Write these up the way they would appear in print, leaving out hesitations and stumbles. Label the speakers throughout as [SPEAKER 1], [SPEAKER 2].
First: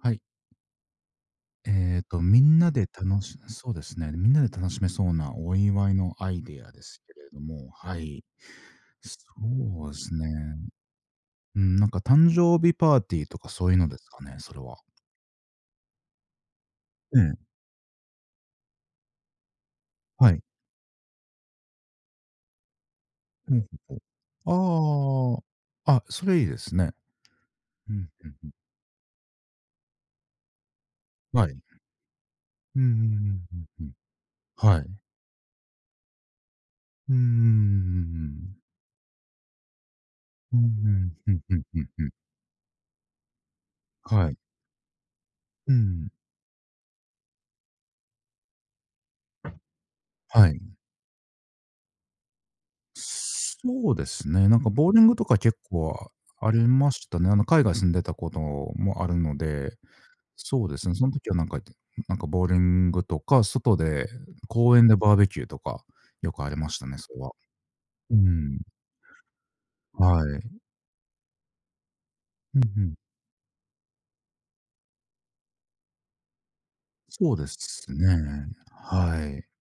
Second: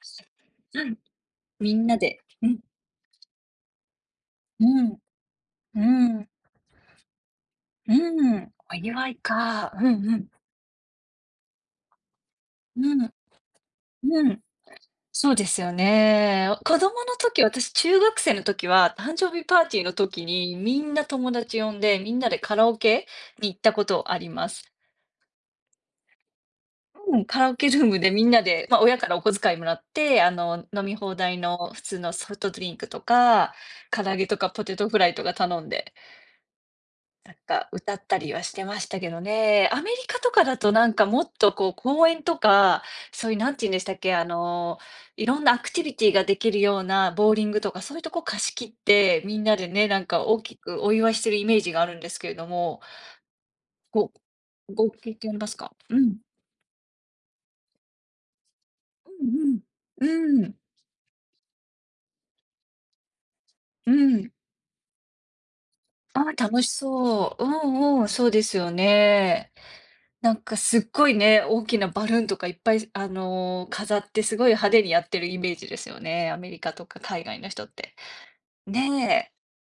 [SPEAKER 1] はい。
[SPEAKER 2] みんなで、
[SPEAKER 1] み
[SPEAKER 2] うん、
[SPEAKER 1] んなで楽しそうですね。みんなで
[SPEAKER 2] う
[SPEAKER 1] 楽しめ
[SPEAKER 2] ん、
[SPEAKER 1] そうなお祝い
[SPEAKER 2] う
[SPEAKER 1] の
[SPEAKER 2] ん、
[SPEAKER 1] アイデアですけれども、はい。
[SPEAKER 2] うん、お祝い
[SPEAKER 1] そ
[SPEAKER 2] か。うんう
[SPEAKER 1] うですね。
[SPEAKER 2] ん。
[SPEAKER 1] うん、なんか誕生日
[SPEAKER 2] う
[SPEAKER 1] パー
[SPEAKER 2] ん、
[SPEAKER 1] ティーとかそういうのです
[SPEAKER 2] う
[SPEAKER 1] かね、
[SPEAKER 2] ん。
[SPEAKER 1] それは。
[SPEAKER 2] そうですよね。子供の
[SPEAKER 1] え
[SPEAKER 2] 時、
[SPEAKER 1] え、
[SPEAKER 2] 私中学生の時は、誕生日パーティーの時
[SPEAKER 1] はい。
[SPEAKER 2] にみんな友達呼んで、みんなでカラオケに行
[SPEAKER 1] ほ
[SPEAKER 2] っ
[SPEAKER 1] う
[SPEAKER 2] たこ
[SPEAKER 1] ほう
[SPEAKER 2] とあります。
[SPEAKER 1] ほう。ああ、あ、それいいですね。
[SPEAKER 2] うん、カラオケルー
[SPEAKER 1] う
[SPEAKER 2] ムで
[SPEAKER 1] ん、
[SPEAKER 2] みんな
[SPEAKER 1] う
[SPEAKER 2] で、まあ、親からお小遣いもらって、飲み放題
[SPEAKER 1] ん、はい。
[SPEAKER 2] の普通のソフトドリン
[SPEAKER 1] うんう
[SPEAKER 2] ク
[SPEAKER 1] んう
[SPEAKER 2] と
[SPEAKER 1] ん
[SPEAKER 2] か、
[SPEAKER 1] うんうん。
[SPEAKER 2] 唐揚げとかポテ
[SPEAKER 1] はい。
[SPEAKER 2] トフライとか頼んで
[SPEAKER 1] うんうんうん
[SPEAKER 2] な
[SPEAKER 1] う
[SPEAKER 2] ん
[SPEAKER 1] んう
[SPEAKER 2] か歌ったりはし
[SPEAKER 1] ん。
[SPEAKER 2] てましたけどね。アメリカとかだ
[SPEAKER 1] う
[SPEAKER 2] となんか
[SPEAKER 1] ん
[SPEAKER 2] もっ
[SPEAKER 1] うん
[SPEAKER 2] と
[SPEAKER 1] うん
[SPEAKER 2] こう
[SPEAKER 1] う
[SPEAKER 2] 公
[SPEAKER 1] ん。
[SPEAKER 2] 園とか、そういうなんて言うんでしたっけ、
[SPEAKER 1] はい。
[SPEAKER 2] いろんなアク
[SPEAKER 1] う
[SPEAKER 2] ティビテ
[SPEAKER 1] ん、
[SPEAKER 2] ィができるようなボウリングとか、そういうとこ貸し切って、みんなでね、なんか大
[SPEAKER 1] は
[SPEAKER 2] き
[SPEAKER 1] い。
[SPEAKER 2] くお祝いしてるイメージがあるんですけれども、
[SPEAKER 1] そうで
[SPEAKER 2] ご
[SPEAKER 1] すね。なんかボ
[SPEAKER 2] ご
[SPEAKER 1] ウリン
[SPEAKER 2] 経
[SPEAKER 1] グと
[SPEAKER 2] 験あ
[SPEAKER 1] か
[SPEAKER 2] ります
[SPEAKER 1] 結
[SPEAKER 2] か？う
[SPEAKER 1] 構
[SPEAKER 2] ん。
[SPEAKER 1] ありましたね。海外住んでたこともあるので、
[SPEAKER 2] うんうん。う
[SPEAKER 1] そうですね、その時はなんかボウリングとか、外
[SPEAKER 2] ん、う
[SPEAKER 1] で
[SPEAKER 2] ん。
[SPEAKER 1] 公園でバーベキューとか、
[SPEAKER 2] ああ、
[SPEAKER 1] よくあり
[SPEAKER 2] 楽
[SPEAKER 1] ま
[SPEAKER 2] し
[SPEAKER 1] したね、それは。
[SPEAKER 2] そう。うんうん、
[SPEAKER 1] う
[SPEAKER 2] そうです
[SPEAKER 1] ん、
[SPEAKER 2] よね。
[SPEAKER 1] は
[SPEAKER 2] なん
[SPEAKER 1] い。
[SPEAKER 2] かすっごいね、大きなバルーンとかい
[SPEAKER 1] う
[SPEAKER 2] っ
[SPEAKER 1] んう
[SPEAKER 2] ぱい、
[SPEAKER 1] ん。
[SPEAKER 2] 飾ってすごい派手にやってるイメージですよね。アメリカとか海
[SPEAKER 1] そう
[SPEAKER 2] 外
[SPEAKER 1] で
[SPEAKER 2] の人っ
[SPEAKER 1] す
[SPEAKER 2] て。
[SPEAKER 1] ね。は
[SPEAKER 2] ね
[SPEAKER 1] い。
[SPEAKER 2] え。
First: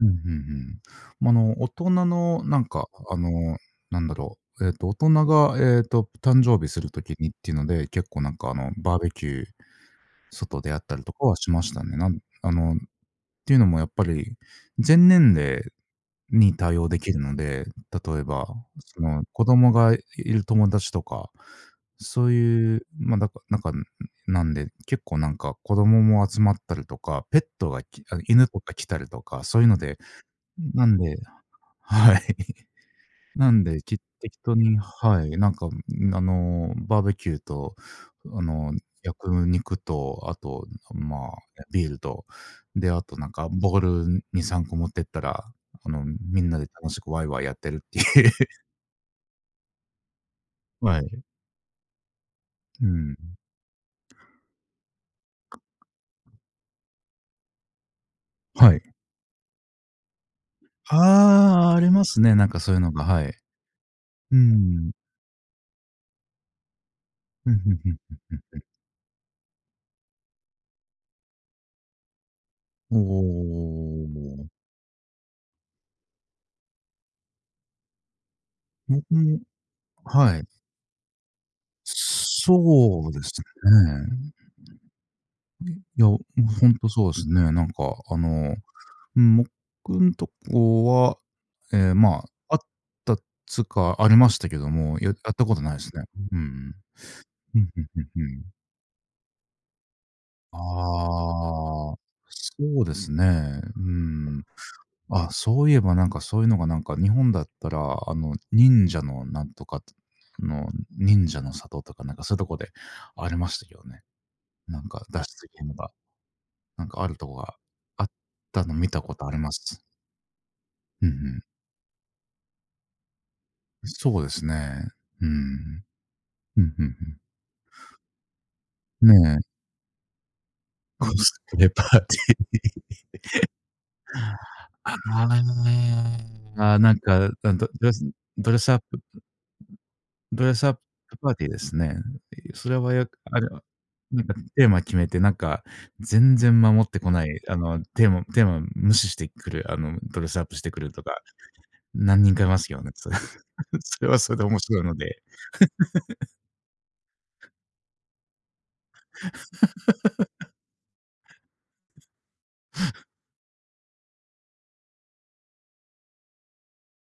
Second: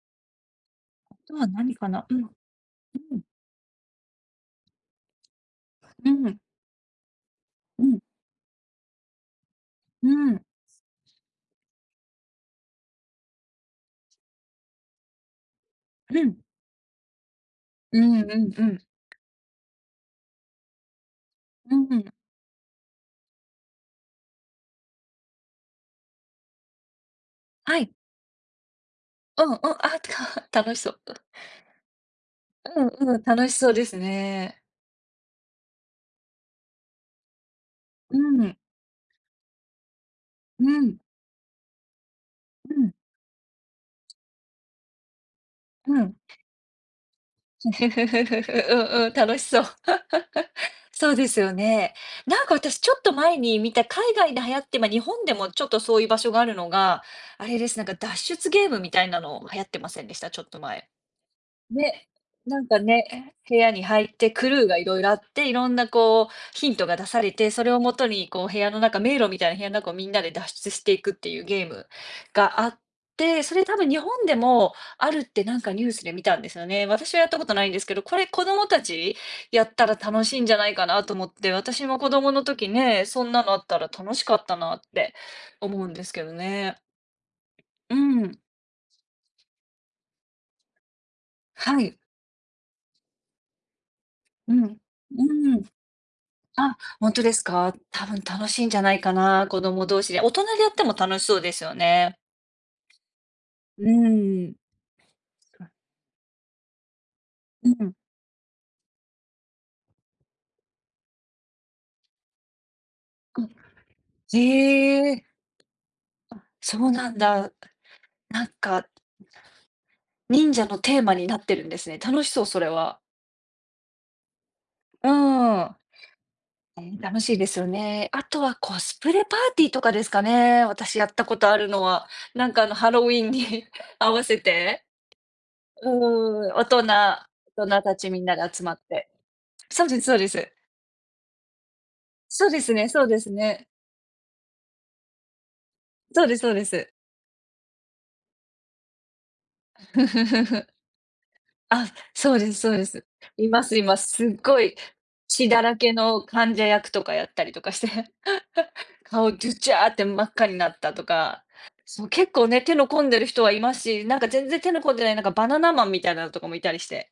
[SPEAKER 1] うんうんうん。
[SPEAKER 2] あ
[SPEAKER 1] ま、
[SPEAKER 2] と
[SPEAKER 1] あ
[SPEAKER 2] は
[SPEAKER 1] の、大
[SPEAKER 2] 何か
[SPEAKER 1] 人
[SPEAKER 2] な。うん、
[SPEAKER 1] のなんか、
[SPEAKER 2] う
[SPEAKER 1] あ
[SPEAKER 2] ん、
[SPEAKER 1] の、なんだろう、えっと、大人が、
[SPEAKER 2] うん、
[SPEAKER 1] 誕生日する時にっていうの
[SPEAKER 2] う
[SPEAKER 1] で、
[SPEAKER 2] ん、
[SPEAKER 1] 結構なんか、バーベキュー
[SPEAKER 2] うん、
[SPEAKER 1] 外であったりとかはしましたね。なんあの、っていうのもやっぱり、全年齢
[SPEAKER 2] うん、
[SPEAKER 1] に対応できるので、
[SPEAKER 2] う
[SPEAKER 1] 例
[SPEAKER 2] ん
[SPEAKER 1] え
[SPEAKER 2] う
[SPEAKER 1] ば、
[SPEAKER 2] んう
[SPEAKER 1] その、子供がいる友達とか、
[SPEAKER 2] ん、うん。
[SPEAKER 1] そういう、まあ、だかなんか、なんで、結構なんか子供も集まったりとか、ペット
[SPEAKER 2] は
[SPEAKER 1] が
[SPEAKER 2] い。
[SPEAKER 1] きあの、犬とか来たりと
[SPEAKER 2] う
[SPEAKER 1] か、
[SPEAKER 2] んう
[SPEAKER 1] そ
[SPEAKER 2] ん。
[SPEAKER 1] ういうので、
[SPEAKER 2] あ、楽し
[SPEAKER 1] な
[SPEAKER 2] そう。
[SPEAKER 1] んではい。
[SPEAKER 2] うんうん、楽
[SPEAKER 1] な
[SPEAKER 2] し
[SPEAKER 1] ん
[SPEAKER 2] そう
[SPEAKER 1] で、
[SPEAKER 2] です
[SPEAKER 1] 適当
[SPEAKER 2] ね。
[SPEAKER 1] にはい、なんか、ん、バーベキューと、
[SPEAKER 2] うん、
[SPEAKER 1] あ
[SPEAKER 2] うん、
[SPEAKER 1] の、焼く肉と、あと、
[SPEAKER 2] うん、
[SPEAKER 1] まあ、ビールと、
[SPEAKER 2] う
[SPEAKER 1] で、
[SPEAKER 2] ん。
[SPEAKER 1] あとなんかボール2、3個持ってったら、あ
[SPEAKER 2] う
[SPEAKER 1] の、
[SPEAKER 2] ん
[SPEAKER 1] みんなで楽しくワイワイやってるっていう。
[SPEAKER 2] うん、楽しそう。
[SPEAKER 1] は
[SPEAKER 2] そう
[SPEAKER 1] い。
[SPEAKER 2] ですよね。なんか私
[SPEAKER 1] う
[SPEAKER 2] ちょっと
[SPEAKER 1] ん。
[SPEAKER 2] 前に見た海外で流行って、まあ、日本でもちょっとそういう場所があるのが、あれです、なんか脱出ゲー
[SPEAKER 1] は
[SPEAKER 2] ム
[SPEAKER 1] い。
[SPEAKER 2] みたいなの流行ってませんでした？ちょっと前。
[SPEAKER 1] ああ、ありま
[SPEAKER 2] ね、
[SPEAKER 1] すね、なん
[SPEAKER 2] な
[SPEAKER 1] か
[SPEAKER 2] ん
[SPEAKER 1] そう
[SPEAKER 2] か
[SPEAKER 1] いうのが、はい。
[SPEAKER 2] ね、
[SPEAKER 1] う
[SPEAKER 2] 部屋に入って
[SPEAKER 1] ー
[SPEAKER 2] クルーがい
[SPEAKER 1] ん。
[SPEAKER 2] ろいろあって、いろんなこうヒントが出されて、
[SPEAKER 1] うん、う
[SPEAKER 2] そ
[SPEAKER 1] ん
[SPEAKER 2] れを
[SPEAKER 1] う
[SPEAKER 2] も
[SPEAKER 1] ん
[SPEAKER 2] とに
[SPEAKER 1] うん
[SPEAKER 2] こう
[SPEAKER 1] う
[SPEAKER 2] 部
[SPEAKER 1] ん。
[SPEAKER 2] 屋の中、迷路みたいな部屋の中をみんなで脱出していくっていうゲームがあって、それ
[SPEAKER 1] お
[SPEAKER 2] 多分日本で
[SPEAKER 1] ー
[SPEAKER 2] もあるってなんかニュースで見たんですよね。私はやったことないんですけど、これ子供た
[SPEAKER 1] 僕
[SPEAKER 2] ち
[SPEAKER 1] も
[SPEAKER 2] やったら楽し
[SPEAKER 1] は
[SPEAKER 2] いん
[SPEAKER 1] い。
[SPEAKER 2] じゃないかなと思って、私も子供の時ね、
[SPEAKER 1] そうで
[SPEAKER 2] そん
[SPEAKER 1] す
[SPEAKER 2] なのあったら楽し
[SPEAKER 1] ね。
[SPEAKER 2] かったなって思うん
[SPEAKER 1] い
[SPEAKER 2] で
[SPEAKER 1] や、
[SPEAKER 2] す
[SPEAKER 1] も
[SPEAKER 2] けど
[SPEAKER 1] うほん
[SPEAKER 2] ね。
[SPEAKER 1] とそうですね。なん
[SPEAKER 2] う
[SPEAKER 1] かあ
[SPEAKER 2] ん。
[SPEAKER 1] の、うん、僕んとこは、え
[SPEAKER 2] は
[SPEAKER 1] え、
[SPEAKER 2] い。
[SPEAKER 1] まあ、あったっつか、ありました
[SPEAKER 2] う
[SPEAKER 1] けど
[SPEAKER 2] ん。
[SPEAKER 1] も、やったこ
[SPEAKER 2] う
[SPEAKER 1] と
[SPEAKER 2] ん
[SPEAKER 1] ないですね。うんう
[SPEAKER 2] あ、
[SPEAKER 1] ん。
[SPEAKER 2] 本当です
[SPEAKER 1] うん、
[SPEAKER 2] か？
[SPEAKER 1] うんう
[SPEAKER 2] 多
[SPEAKER 1] ん
[SPEAKER 2] 分
[SPEAKER 1] うん。
[SPEAKER 2] 楽しいんじゃないかな、子供同士で。大人でやっても楽しそうですよ
[SPEAKER 1] ああ、
[SPEAKER 2] ね。
[SPEAKER 1] そうですね。う
[SPEAKER 2] う
[SPEAKER 1] ん。
[SPEAKER 2] ーん。
[SPEAKER 1] あ、そういえばなんかそういうのがなんか日本だっ
[SPEAKER 2] う
[SPEAKER 1] たら、
[SPEAKER 2] ん。
[SPEAKER 1] あの、忍者の里とかなんかそういうとこであり
[SPEAKER 2] あ、
[SPEAKER 1] ましたけどね。
[SPEAKER 2] へ
[SPEAKER 1] なんか
[SPEAKER 2] え、
[SPEAKER 1] 脱出ゲームが。
[SPEAKER 2] そ
[SPEAKER 1] なん
[SPEAKER 2] う
[SPEAKER 1] かあ
[SPEAKER 2] な
[SPEAKER 1] る
[SPEAKER 2] ん
[SPEAKER 1] とこ
[SPEAKER 2] だ。
[SPEAKER 1] があっ
[SPEAKER 2] なん
[SPEAKER 1] たの
[SPEAKER 2] か、
[SPEAKER 1] 見たことあります。
[SPEAKER 2] 忍者のテー
[SPEAKER 1] うんう
[SPEAKER 2] マにな
[SPEAKER 1] ん。
[SPEAKER 2] ってるんですね。楽しそう、それは。
[SPEAKER 1] そうですね。
[SPEAKER 2] うー
[SPEAKER 1] う
[SPEAKER 2] ん。
[SPEAKER 1] ん。うん、
[SPEAKER 2] え、
[SPEAKER 1] うんう
[SPEAKER 2] 楽しいですよね。あとはコス
[SPEAKER 1] ん。
[SPEAKER 2] プレ
[SPEAKER 1] ね
[SPEAKER 2] パ
[SPEAKER 1] え。
[SPEAKER 2] ーティーとかですかね、私 や
[SPEAKER 1] コ
[SPEAKER 2] ったこ
[SPEAKER 1] ス
[SPEAKER 2] とあ
[SPEAKER 1] プ
[SPEAKER 2] る
[SPEAKER 1] レ
[SPEAKER 2] の
[SPEAKER 1] パーテ
[SPEAKER 2] は。
[SPEAKER 1] ィー。
[SPEAKER 2] なんかハロウィーンに 合わせて、
[SPEAKER 1] あ
[SPEAKER 2] うーん、
[SPEAKER 1] あ、
[SPEAKER 2] 大
[SPEAKER 1] ああ、
[SPEAKER 2] 人
[SPEAKER 1] なんか、
[SPEAKER 2] 大人
[SPEAKER 1] ドレ
[SPEAKER 2] た
[SPEAKER 1] ス
[SPEAKER 2] ちみんな
[SPEAKER 1] ド
[SPEAKER 2] で
[SPEAKER 1] レ
[SPEAKER 2] 集
[SPEAKER 1] ス
[SPEAKER 2] ま
[SPEAKER 1] ア
[SPEAKER 2] っ
[SPEAKER 1] ップ
[SPEAKER 2] て。そうですそうで
[SPEAKER 1] ド
[SPEAKER 2] す。
[SPEAKER 1] レスアップパーティーですね。
[SPEAKER 2] そうで
[SPEAKER 1] そ
[SPEAKER 2] す
[SPEAKER 1] れ
[SPEAKER 2] ね
[SPEAKER 1] は
[SPEAKER 2] そ
[SPEAKER 1] よ
[SPEAKER 2] う
[SPEAKER 1] く
[SPEAKER 2] です
[SPEAKER 1] あれは、
[SPEAKER 2] ね。
[SPEAKER 1] なんかテーマ決めて、なんか
[SPEAKER 2] そうで
[SPEAKER 1] 全
[SPEAKER 2] すそう
[SPEAKER 1] 然
[SPEAKER 2] で
[SPEAKER 1] 守っ
[SPEAKER 2] す。
[SPEAKER 1] てこない、あの、テーマ無視してくる、あの、ドレスアップして くるとか、
[SPEAKER 2] あ、
[SPEAKER 1] 何
[SPEAKER 2] そ
[SPEAKER 1] 人
[SPEAKER 2] う
[SPEAKER 1] か
[SPEAKER 2] で
[SPEAKER 1] いま
[SPEAKER 2] すそ
[SPEAKER 1] す
[SPEAKER 2] う
[SPEAKER 1] よ
[SPEAKER 2] で
[SPEAKER 1] ね。
[SPEAKER 2] す。
[SPEAKER 1] それ
[SPEAKER 2] います いま
[SPEAKER 1] そ
[SPEAKER 2] す。
[SPEAKER 1] れは
[SPEAKER 2] す
[SPEAKER 1] そ
[SPEAKER 2] っ
[SPEAKER 1] れで面
[SPEAKER 2] ごい
[SPEAKER 1] 白いので。
[SPEAKER 2] 血だらけの患者役とかやったりとかして、顔ドゥチャーって真っ赤になったとか、そう、結構ね、手の込んでる人はいますし、なんか全然手の込んでない、なんかバナナマンみたいなのとかもいたりして、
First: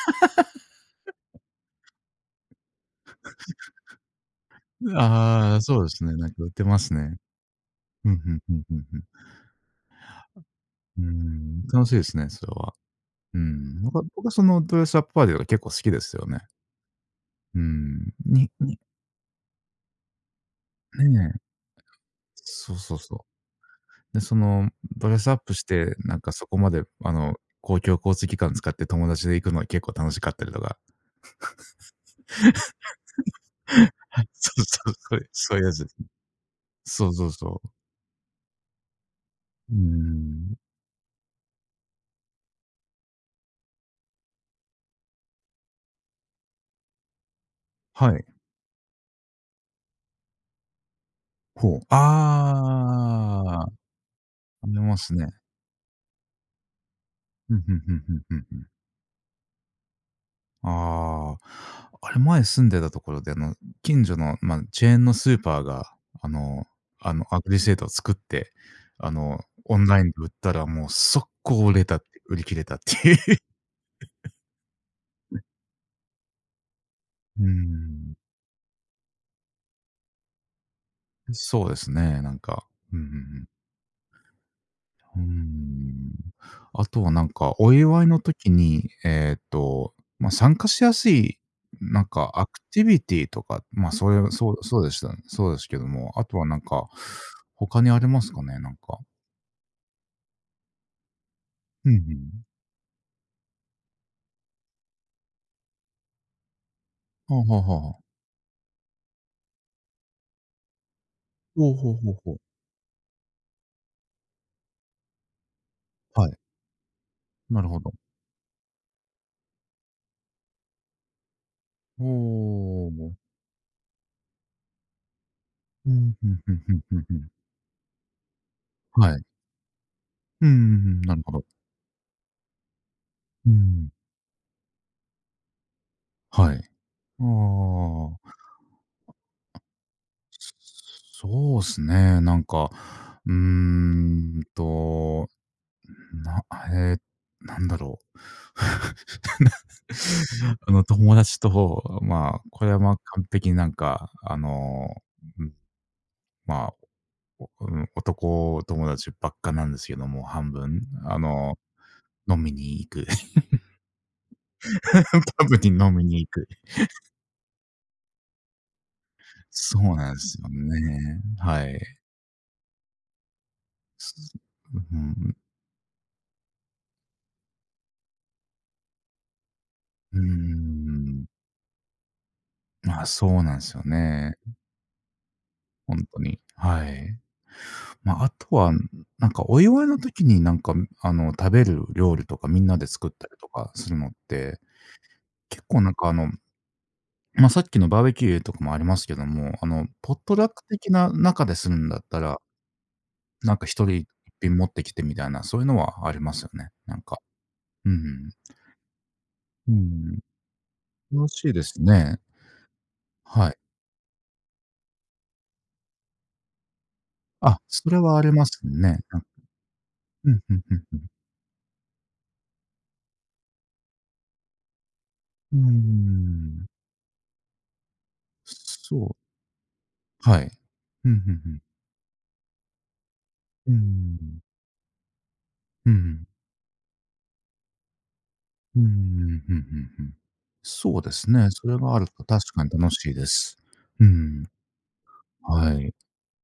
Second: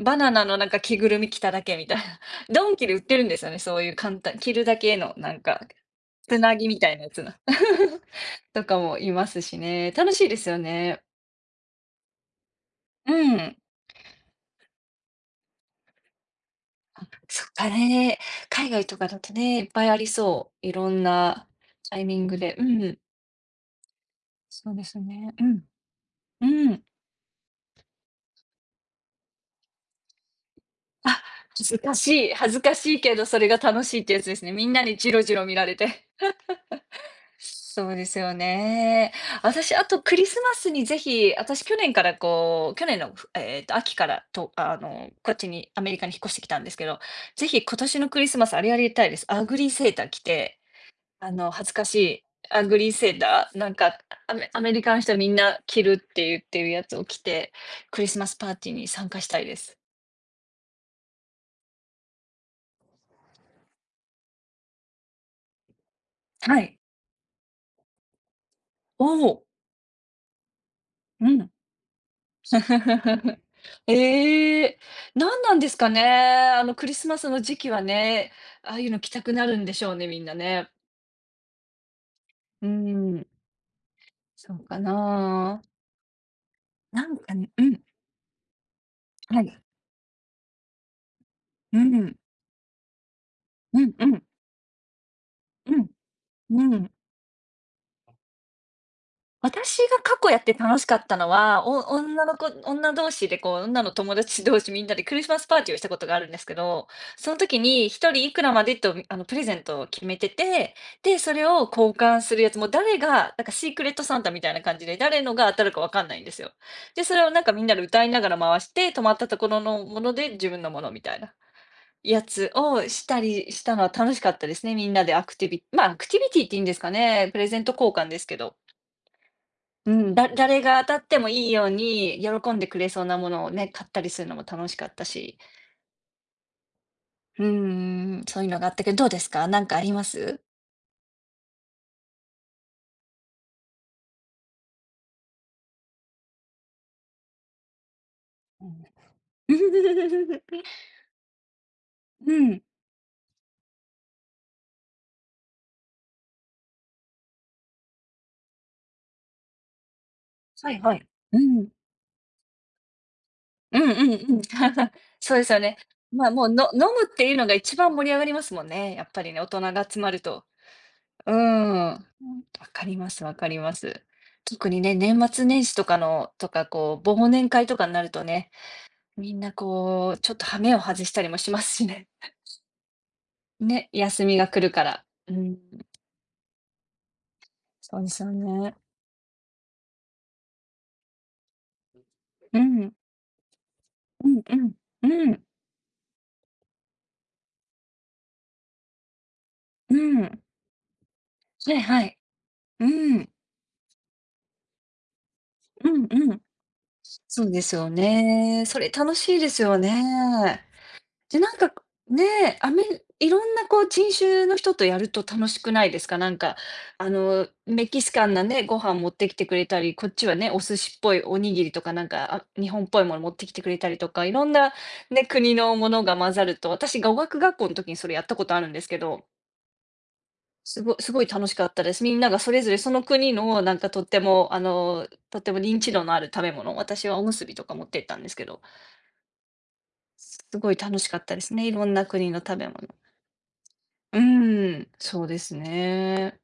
[SPEAKER 2] バナナのなんか着ぐるみ着ただけみたいな。ドンキで売ってるんですよね、そういう簡単着るだけのなん
[SPEAKER 1] あ
[SPEAKER 2] か、
[SPEAKER 1] あ、そうですね。なんか
[SPEAKER 2] つ
[SPEAKER 1] 売っ
[SPEAKER 2] な
[SPEAKER 1] て
[SPEAKER 2] ぎみ
[SPEAKER 1] ま
[SPEAKER 2] た
[SPEAKER 1] す
[SPEAKER 2] いなや
[SPEAKER 1] ね。
[SPEAKER 2] つの
[SPEAKER 1] うんふんふ ん
[SPEAKER 2] と
[SPEAKER 1] ふ
[SPEAKER 2] か
[SPEAKER 1] んふ
[SPEAKER 2] も
[SPEAKER 1] ん。
[SPEAKER 2] いますしね、楽しいですよ
[SPEAKER 1] う
[SPEAKER 2] ね。
[SPEAKER 1] ーん、楽しいですね、それは。
[SPEAKER 2] う
[SPEAKER 1] う
[SPEAKER 2] ん。
[SPEAKER 1] ん。なんか僕はそのドレスアップパーティーとか結構好きですよね。
[SPEAKER 2] そっ
[SPEAKER 1] う
[SPEAKER 2] か
[SPEAKER 1] ん。
[SPEAKER 2] ね。海外とかだとね、いっぱいありそう。いろん
[SPEAKER 1] ねえ。
[SPEAKER 2] なタイミングで。う
[SPEAKER 1] そうそう
[SPEAKER 2] ん。
[SPEAKER 1] そう。で、その
[SPEAKER 2] そうです
[SPEAKER 1] ドレス
[SPEAKER 2] ね。
[SPEAKER 1] アッ
[SPEAKER 2] う
[SPEAKER 1] プし
[SPEAKER 2] ん。
[SPEAKER 1] て、なんかそこ
[SPEAKER 2] う
[SPEAKER 1] ま
[SPEAKER 2] ん。
[SPEAKER 1] であの、公共交通機関使って友達で行くのは結構楽しかったりとか。
[SPEAKER 2] あ、恥ずかしい。恥ずかしいけど、それが楽しいってやつ ですね。
[SPEAKER 1] そ
[SPEAKER 2] み
[SPEAKER 1] う
[SPEAKER 2] んな
[SPEAKER 1] そう、
[SPEAKER 2] にジ
[SPEAKER 1] そ
[SPEAKER 2] ロ
[SPEAKER 1] う
[SPEAKER 2] ジロ見
[SPEAKER 1] そうい
[SPEAKER 2] ら
[SPEAKER 1] うや
[SPEAKER 2] れ
[SPEAKER 1] つですね。
[SPEAKER 2] て。
[SPEAKER 1] そうそうそう。
[SPEAKER 2] そうですよね。私、
[SPEAKER 1] うー
[SPEAKER 2] あとクリスマ
[SPEAKER 1] ん。
[SPEAKER 2] スにぜひ、私去年からこう、去年の、ふえっと、秋からと、こっちに、アメリカに引っ越してきたんですけど、ぜひ今年の
[SPEAKER 1] は
[SPEAKER 2] ク
[SPEAKER 1] い。
[SPEAKER 2] リスマスあれやりたいです。アグリセーター着て恥ず
[SPEAKER 1] ほう。
[SPEAKER 2] かしい、アグリーセーター、
[SPEAKER 1] ああ、
[SPEAKER 2] な
[SPEAKER 1] あ
[SPEAKER 2] んか、アメア
[SPEAKER 1] り
[SPEAKER 2] メリカ
[SPEAKER 1] ま
[SPEAKER 2] の
[SPEAKER 1] す
[SPEAKER 2] 人み
[SPEAKER 1] ね。
[SPEAKER 2] んな着るって言ってるやつを着て、
[SPEAKER 1] うんうんう
[SPEAKER 2] クリス
[SPEAKER 1] ん
[SPEAKER 2] マ
[SPEAKER 1] う
[SPEAKER 2] ス
[SPEAKER 1] ん
[SPEAKER 2] パー
[SPEAKER 1] うん。
[SPEAKER 2] ティーに参加したいです。
[SPEAKER 1] ああ、あれ前住んでたところで、あの、近所の、まあ、チェーンのスーパーが、あ
[SPEAKER 2] は
[SPEAKER 1] の
[SPEAKER 2] い。
[SPEAKER 1] あの、アグリセールを作って、あ
[SPEAKER 2] お
[SPEAKER 1] の、
[SPEAKER 2] お、
[SPEAKER 1] オンラインで売ったらもう速
[SPEAKER 2] うん。
[SPEAKER 1] 攻売れたって売り切れたっていう。
[SPEAKER 2] ええ、なんなんですかね。クリスマス の
[SPEAKER 1] う
[SPEAKER 2] 時期は
[SPEAKER 1] ん、
[SPEAKER 2] ね、ああいうの着たくなるんでしょうね、みんなね。
[SPEAKER 1] そうですね、なん
[SPEAKER 2] う
[SPEAKER 1] か。
[SPEAKER 2] ー
[SPEAKER 1] うんうんう
[SPEAKER 2] ん、
[SPEAKER 1] ん
[SPEAKER 2] そうか
[SPEAKER 1] うー
[SPEAKER 2] な。
[SPEAKER 1] ん。あと
[SPEAKER 2] な
[SPEAKER 1] は
[SPEAKER 2] ん
[SPEAKER 1] なん
[SPEAKER 2] かね
[SPEAKER 1] か、
[SPEAKER 2] う
[SPEAKER 1] お
[SPEAKER 2] ん、
[SPEAKER 1] 祝いの時に、
[SPEAKER 2] はい。
[SPEAKER 1] ま、参加しやすい
[SPEAKER 2] うん
[SPEAKER 1] な
[SPEAKER 2] う
[SPEAKER 1] ん
[SPEAKER 2] ん、
[SPEAKER 1] かアクティビティとか、
[SPEAKER 2] う
[SPEAKER 1] ま、
[SPEAKER 2] ん、うん、
[SPEAKER 1] そうでしたねそうです
[SPEAKER 2] う
[SPEAKER 1] け
[SPEAKER 2] ん。
[SPEAKER 1] ども、あとはなん
[SPEAKER 2] う
[SPEAKER 1] か、
[SPEAKER 2] ん
[SPEAKER 1] 他にありますかね、なんか。
[SPEAKER 2] 私が過去やって楽しかったのは、お
[SPEAKER 1] うんう
[SPEAKER 2] 女
[SPEAKER 1] ん。
[SPEAKER 2] の子女同士でこう、女の友達同士みんなでクリスマスパーティーをしたことがあるんですけど、そ
[SPEAKER 1] は
[SPEAKER 2] の
[SPEAKER 1] あ
[SPEAKER 2] 時
[SPEAKER 1] はあはあ
[SPEAKER 2] に
[SPEAKER 1] はあ。
[SPEAKER 2] 一人いくらまでと、プレゼントを決めてて、で、それを
[SPEAKER 1] ほう
[SPEAKER 2] 交
[SPEAKER 1] ほうほう
[SPEAKER 2] 換
[SPEAKER 1] ほ
[SPEAKER 2] す
[SPEAKER 1] う。
[SPEAKER 2] るやつ、もう誰がなんかシークレットサンタみたいな感じで、誰のが当たるかわかんないん
[SPEAKER 1] は
[SPEAKER 2] で
[SPEAKER 1] い。
[SPEAKER 2] すよ。で、それをなんか
[SPEAKER 1] な
[SPEAKER 2] みん
[SPEAKER 1] る
[SPEAKER 2] な
[SPEAKER 1] ほ
[SPEAKER 2] で
[SPEAKER 1] ど。
[SPEAKER 2] 歌いながら回して、止まったところのもので自分のものみたいな
[SPEAKER 1] お
[SPEAKER 2] やつ
[SPEAKER 1] お
[SPEAKER 2] をしたりしたのは楽しかったですね、みんなでアクティビま
[SPEAKER 1] う
[SPEAKER 2] あ、アク
[SPEAKER 1] ん、
[SPEAKER 2] ティ
[SPEAKER 1] ふ
[SPEAKER 2] ビテ
[SPEAKER 1] ん
[SPEAKER 2] ィっ
[SPEAKER 1] ふ
[SPEAKER 2] て
[SPEAKER 1] ん
[SPEAKER 2] いうん
[SPEAKER 1] ふ
[SPEAKER 2] です
[SPEAKER 1] ん
[SPEAKER 2] か
[SPEAKER 1] ふんふ
[SPEAKER 2] ね、
[SPEAKER 1] ん。
[SPEAKER 2] プレゼント交換ですけど。
[SPEAKER 1] はい。
[SPEAKER 2] うん、だ
[SPEAKER 1] うんう
[SPEAKER 2] 誰が
[SPEAKER 1] ん
[SPEAKER 2] 当た
[SPEAKER 1] うん、
[SPEAKER 2] っ
[SPEAKER 1] な
[SPEAKER 2] て
[SPEAKER 1] る
[SPEAKER 2] も
[SPEAKER 1] ほど。
[SPEAKER 2] いいように、喜んでくれそうなものを
[SPEAKER 1] う
[SPEAKER 2] ね、買っ
[SPEAKER 1] ん。
[SPEAKER 2] たりするのも楽しかったし。
[SPEAKER 1] はい。
[SPEAKER 2] う
[SPEAKER 1] あ
[SPEAKER 2] ん
[SPEAKER 1] あ。
[SPEAKER 2] そういうのがあったけど、どうですか？なんかあります？
[SPEAKER 1] そうですね、なんか、うーんと、なええ、なんだろう。
[SPEAKER 2] うん。
[SPEAKER 1] あの、友達と、
[SPEAKER 2] う
[SPEAKER 1] まあ、
[SPEAKER 2] ん。
[SPEAKER 1] これは、ま、完璧になんか、あの、うん、まあ、うん、男友達ばっかなんですけども、半
[SPEAKER 2] はい
[SPEAKER 1] 分。
[SPEAKER 2] はい。
[SPEAKER 1] あ
[SPEAKER 2] う
[SPEAKER 1] の、
[SPEAKER 2] ん。
[SPEAKER 1] 飲みに行く。
[SPEAKER 2] うんうんうん。そう で
[SPEAKER 1] パ
[SPEAKER 2] す
[SPEAKER 1] ブ
[SPEAKER 2] よ
[SPEAKER 1] に
[SPEAKER 2] ね。
[SPEAKER 1] 飲みに
[SPEAKER 2] ま
[SPEAKER 1] 行
[SPEAKER 2] あ、も
[SPEAKER 1] く。
[SPEAKER 2] う、飲むっていうのが一番盛り上がりますもんね、やっぱりね、大人
[SPEAKER 1] そ
[SPEAKER 2] が
[SPEAKER 1] う
[SPEAKER 2] 集ま
[SPEAKER 1] なんで
[SPEAKER 2] る
[SPEAKER 1] す
[SPEAKER 2] と。
[SPEAKER 1] よね。
[SPEAKER 2] うー
[SPEAKER 1] はい。
[SPEAKER 2] ん。わ分かります分かります。
[SPEAKER 1] す
[SPEAKER 2] 特
[SPEAKER 1] う
[SPEAKER 2] にね、年
[SPEAKER 1] ん、
[SPEAKER 2] 末年始とかこう、忘年会とかになるとねみんなこう、
[SPEAKER 1] う
[SPEAKER 2] ちょっと羽
[SPEAKER 1] ー
[SPEAKER 2] 目を外したりも
[SPEAKER 1] ん。
[SPEAKER 2] しますしね。
[SPEAKER 1] まあ、そうなん ですよ
[SPEAKER 2] ね、休
[SPEAKER 1] ね。
[SPEAKER 2] みが来るから。うん、
[SPEAKER 1] ほんとに。はい。
[SPEAKER 2] そうです
[SPEAKER 1] ま、あ
[SPEAKER 2] よ
[SPEAKER 1] とは、
[SPEAKER 2] ね。
[SPEAKER 1] なんかお祝いの時になんか、あの、食べる料理とか
[SPEAKER 2] う
[SPEAKER 1] みんなで
[SPEAKER 2] ん、
[SPEAKER 1] 作ったりとかするのっ
[SPEAKER 2] うん、う
[SPEAKER 1] て、
[SPEAKER 2] ん、うん、
[SPEAKER 1] 結構なんかあの、ま、さっきのバーベキューとかもありますけども、あの、
[SPEAKER 2] う
[SPEAKER 1] ポット
[SPEAKER 2] ん。
[SPEAKER 1] ラック的な中です
[SPEAKER 2] は
[SPEAKER 1] る
[SPEAKER 2] い
[SPEAKER 1] んだ
[SPEAKER 2] は
[SPEAKER 1] っ
[SPEAKER 2] い。
[SPEAKER 1] たら、
[SPEAKER 2] うん、
[SPEAKER 1] なんか1人一品持ってきてみたいな、そういうの
[SPEAKER 2] うん、
[SPEAKER 1] はあり
[SPEAKER 2] う
[SPEAKER 1] ま
[SPEAKER 2] ん。
[SPEAKER 1] すよね、なんか。
[SPEAKER 2] そうです
[SPEAKER 1] う
[SPEAKER 2] よ
[SPEAKER 1] んうん。
[SPEAKER 2] ね。それ楽しいです
[SPEAKER 1] うー
[SPEAKER 2] よ
[SPEAKER 1] ん。
[SPEAKER 2] ね。
[SPEAKER 1] 楽
[SPEAKER 2] で、
[SPEAKER 1] し
[SPEAKER 2] な
[SPEAKER 1] い
[SPEAKER 2] ん
[SPEAKER 1] で
[SPEAKER 2] か、
[SPEAKER 1] すね。
[SPEAKER 2] ね、あめいろ
[SPEAKER 1] は
[SPEAKER 2] ん
[SPEAKER 1] い。
[SPEAKER 2] なこう人種の人とやると楽しくないですか？なんか、
[SPEAKER 1] あ、
[SPEAKER 2] メ
[SPEAKER 1] それ
[SPEAKER 2] キシ
[SPEAKER 1] はあ
[SPEAKER 2] カ
[SPEAKER 1] り
[SPEAKER 2] ンな
[SPEAKER 1] ます
[SPEAKER 2] ね、ご飯
[SPEAKER 1] ね。
[SPEAKER 2] 持っ
[SPEAKER 1] うん。
[SPEAKER 2] てきてくれたり、こっち
[SPEAKER 1] う
[SPEAKER 2] は
[SPEAKER 1] ん、
[SPEAKER 2] ね、
[SPEAKER 1] ふ
[SPEAKER 2] お
[SPEAKER 1] んふ
[SPEAKER 2] 寿
[SPEAKER 1] ん
[SPEAKER 2] 司
[SPEAKER 1] ふ
[SPEAKER 2] っ
[SPEAKER 1] ん。
[SPEAKER 2] ぽいおにぎりとかなんか、あ、日本っぽいもの持ってきてくれたりとか、いろんなね、国
[SPEAKER 1] う
[SPEAKER 2] のもの
[SPEAKER 1] ー
[SPEAKER 2] が混ざると、
[SPEAKER 1] ん。
[SPEAKER 2] 私語学学校の時にそれやったことあるんです
[SPEAKER 1] そ
[SPEAKER 2] けど、
[SPEAKER 1] う。はい。
[SPEAKER 2] すご
[SPEAKER 1] う
[SPEAKER 2] す
[SPEAKER 1] ん、
[SPEAKER 2] ごい
[SPEAKER 1] ふん
[SPEAKER 2] 楽
[SPEAKER 1] ふ
[SPEAKER 2] し
[SPEAKER 1] ん。
[SPEAKER 2] かったです。みんながそれぞれその国の
[SPEAKER 1] う
[SPEAKER 2] なんかとって
[SPEAKER 1] ん。
[SPEAKER 2] も、あの、とっても認
[SPEAKER 1] う
[SPEAKER 2] 知度のあ
[SPEAKER 1] ん。
[SPEAKER 2] る食べ物、私はおむすびとか持ってったんですけど、
[SPEAKER 1] うんうんうんうんうん
[SPEAKER 2] すごい楽
[SPEAKER 1] そう
[SPEAKER 2] し
[SPEAKER 1] で
[SPEAKER 2] かっ
[SPEAKER 1] す
[SPEAKER 2] たで
[SPEAKER 1] ね。
[SPEAKER 2] すね、
[SPEAKER 1] そ
[SPEAKER 2] い
[SPEAKER 1] れ
[SPEAKER 2] ろん
[SPEAKER 1] があ
[SPEAKER 2] な
[SPEAKER 1] ると
[SPEAKER 2] 国の
[SPEAKER 1] 確
[SPEAKER 2] 食
[SPEAKER 1] か
[SPEAKER 2] べ
[SPEAKER 1] に
[SPEAKER 2] 物。
[SPEAKER 1] 楽しいです。う
[SPEAKER 2] う
[SPEAKER 1] ん。
[SPEAKER 2] ーん、そうです
[SPEAKER 1] はい。
[SPEAKER 2] ね。